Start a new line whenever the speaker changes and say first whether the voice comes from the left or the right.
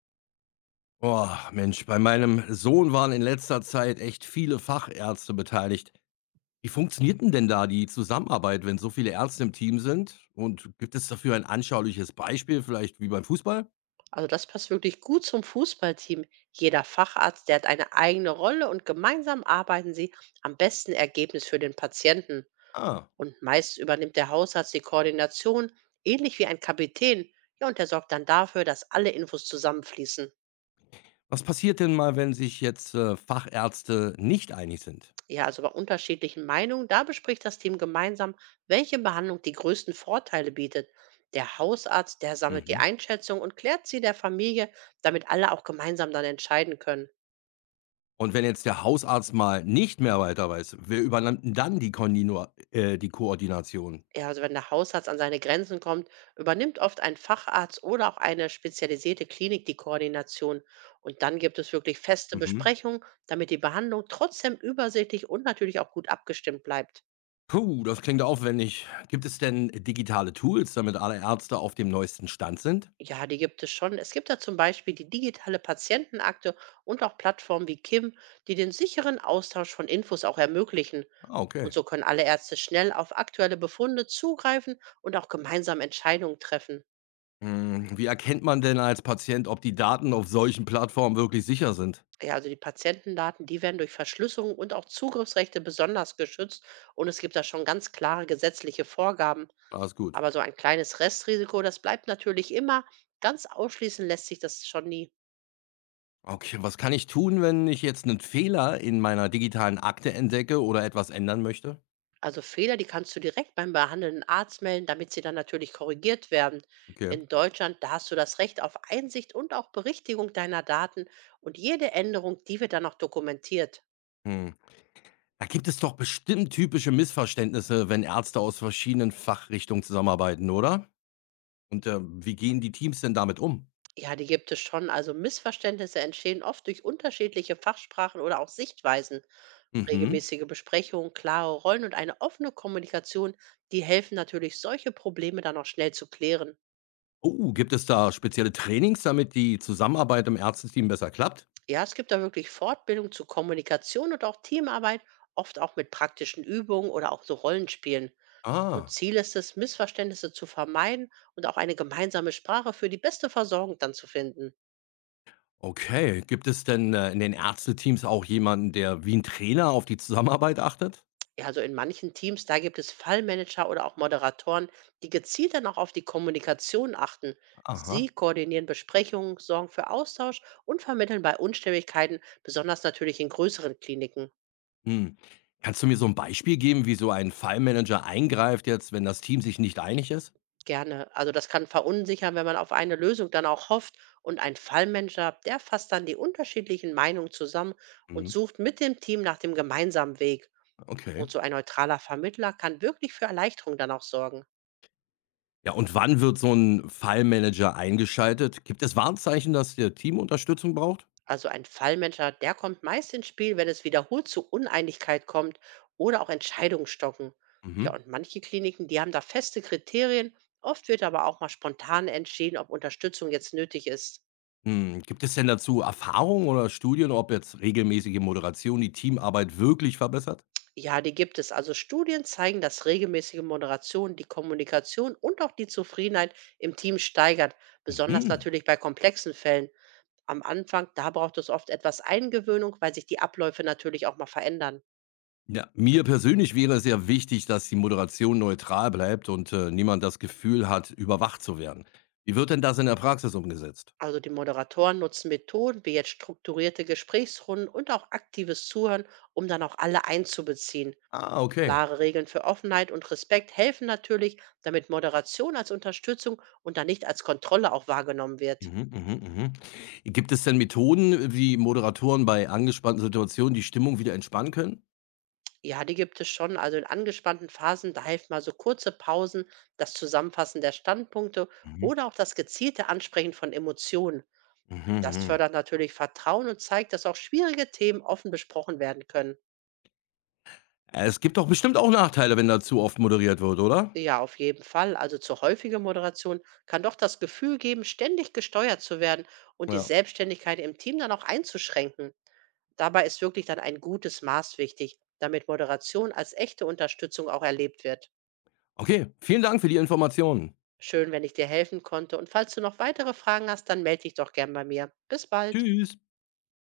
left: Boah, Mensch, bei meinem Sohn waren in letzter Zeit echt viele Fachärzte beteiligt. Wie funktioniert denn da die Zusammenarbeit, wenn so viele Ärzte im Team sind? Und gibt es dafür ein anschauliches Beispiel, vielleicht wie beim Fußball?
right: Also das passt wirklich gut zum Fußballteam. Jeder Facharzt, der hat eine eigene Rolle und gemeinsam arbeiten sie am besten Ergebnis für den Patienten.
left: Ah,
right: Und meist übernimmt der Hausarzt die Koordination, ähnlich wie ein Kapitän. Ja, und der sorgt dann dafür, dass alle Infos zusammenfließen.
left: was passiert denn mal, wenn sich jetzt Fachärzte nicht einig sind?
right: Ja, also bei unterschiedlichen Meinungen, da bespricht das Team gemeinsam, welche Behandlung die größten Vorteile bietet. Der Hausarzt, der sammelt die
left: Mhm.
right: Einschätzung und klärt sie der Familie, damit alle auch gemeinsam dann entscheiden können.
left: Und wenn jetzt der Hausarzt mal nicht mehr weiter weiß, wer übernimmt denn dann die Koordination?
right: Ja, also wenn der Hausarzt an seine Grenzen kommt, übernimmt oft ein Facharzt oder auch eine spezialisierte Klinik die Koordination. Und dann gibt es wirklich feste
left: Mhm.
right: Besprechungen, damit die Behandlung trotzdem übersichtlich und natürlich auch gut abgestimmt bleibt.
left: Puh, das klingt aufwendig. Gibt es denn digitale Tools, damit alle Ärzte auf dem neuesten Stand sind?
right: Ja, die gibt es schon. Es gibt da zum Beispiel die digitale Patientenakte und auch Plattformen wie Kim, die den sicheren Austausch von Infos auch ermöglichen.
left: Ah,
right: Und
left: okay.
right: so können alle Ärzte schnell auf aktuelle Befunde zugreifen und auch gemeinsam Entscheidungen treffen.
left: Hm, wie erkennt man denn als Patient, ob die Daten auf solchen Plattformen wirklich sicher sind?
right: Ja, also die Patientendaten, die werden durch Verschlüsselung und auch Zugriffsrechte besonders geschützt und es gibt da schon ganz klare gesetzliche Vorgaben.
left: Alles gut.
right: Aber so ein kleines Restrisiko, das bleibt natürlich immer. Ganz ausschließen lässt sich das schon nie.
left: Okay, was kann ich tun, wenn ich jetzt einen Fehler in meiner digitalen Akte entdecke oder etwas ändern möchte?
right: Also Fehler, die kannst du direkt beim behandelnden Arzt melden, damit sie dann natürlich korrigiert werden.
left: Okay.
right: In Deutschland, da hast du das Recht auf Einsicht und auch Berichtigung deiner Daten und jede Änderung, die wird dann auch dokumentiert.
left: Hm. Da gibt es doch bestimmt typische Missverständnisse, wenn Ärzte aus verschiedenen Fachrichtungen zusammenarbeiten, oder? Und wie gehen die Teams denn damit um?
right: Ja, die gibt es schon. Also Missverständnisse entstehen oft durch unterschiedliche Fachsprachen oder auch Sichtweisen.
left: Mhm.
right: Regelmäßige Besprechungen, klare Rollen und eine offene Kommunikation, die helfen natürlich, solche Probleme dann auch schnell zu klären.
left: Oh, gibt es da spezielle Trainings, damit die Zusammenarbeit im Ärzteteam besser klappt?
right: Ja, es gibt da wirklich Fortbildung zu Kommunikation und auch Teamarbeit, oft auch mit praktischen Übungen oder auch so Rollenspielen. Und
left: Ah,
right: Ziel ist es, Missverständnisse zu vermeiden und auch eine gemeinsame Sprache für die beste Versorgung dann zu finden.
left: okay. Gibt es denn in den Ärzteteams auch jemanden, der wie ein Trainer auf die Zusammenarbeit achtet?
right: Ja, also in manchen Teams, da gibt es Fallmanager oder auch Moderatoren, die gezielt dann auch auf die Kommunikation achten. Sie
left: Aha.
right: koordinieren Besprechungen, sorgen für Austausch und vermitteln bei Unstimmigkeiten, besonders natürlich in größeren Kliniken,
left: Hm. Kannst du mir so ein Beispiel geben, wie so ein Fallmanager eingreift jetzt, wenn das Team sich nicht einig ist?
right: gerne. Also das kann verunsichern, wenn man auf eine Lösung dann auch hofft. Und ein Fallmanager, der fasst dann die unterschiedlichen Meinungen zusammen und
left: Hm.
right: sucht mit dem Team nach dem gemeinsamen Weg.
left: Okay.
right: Und so ein neutraler Vermittler kann wirklich für Erleichterung dann auch sorgen.
left: Ja, und wann wird so ein Fallmanager eingeschaltet? Gibt es Warnzeichen, dass der Team Unterstützung braucht?
right: Also ein Fallmanager, der kommt meist ins Spiel, wenn es wiederholt zu Uneinigkeit kommt oder auch Entscheidungen stocken. Ja,
left: Mhm.
right: und manche Kliniken, die haben da feste Kriterien. Oft wird aber auch mal spontan entschieden, ob Unterstützung jetzt nötig ist.
left: Hm, gibt es denn dazu Erfahrungen oder Studien, ob jetzt regelmäßige Moderation die Teamarbeit wirklich verbessert?
right: Ja, die gibt es. Also Studien zeigen, dass regelmäßige Moderation die Kommunikation und auch die Zufriedenheit im Team steigert. Besonders
left: Mhm.
right: natürlich bei komplexen Fällen. Am Anfang, da braucht es oft etwas Eingewöhnung, weil sich die Abläufe natürlich auch mal verändern.
left: Ja, mir persönlich wäre es sehr wichtig, dass die Moderation neutral bleibt und niemand das Gefühl hat, überwacht zu werden. Wie wird denn das in der Praxis umgesetzt?
right: Also die Moderatoren nutzen Methoden wie jetzt strukturierte Gesprächsrunden und auch aktives Zuhören, um dann auch alle einzubeziehen.
left: Ah, okay.
right: Klare Regeln für Offenheit und Respekt helfen natürlich, damit Moderation als Unterstützung und dann nicht als Kontrolle auch wahrgenommen wird.
left: Mhm, mhm, mhm. Gibt es denn Methoden, wie Moderatoren bei angespannten Situationen die Stimmung wieder entspannen können?
right: Ja, die gibt es schon. Also in angespannten Phasen, da helfen mal so kurze Pausen, das Zusammenfassen der Standpunkte
left: Mhm.
right: oder auch das gezielte Ansprechen von Emotionen.
left: Mhm,
right: Das
left: mhm.
right: fördert natürlich Vertrauen und zeigt, dass auch schwierige Themen offen besprochen werden können.
left: Es gibt doch bestimmt auch Nachteile, wenn da zu oft moderiert wird, oder?
right: Ja, auf jeden Fall. Also zu häufiger Moderation kann doch das Gefühl geben, ständig gesteuert zu werden und die
left: Ja.
right: Selbstständigkeit im Team dann auch einzuschränken. Dabei ist wirklich dann ein gutes Maß wichtig, damit Moderation als echte Unterstützung auch erlebt wird.
left: Okay, vielen Dank für die Informationen.
right: Schön, wenn ich dir helfen konnte. Und falls du noch weitere Fragen hast, dann melde dich doch gern bei mir. Bis bald.
left: Tschüss.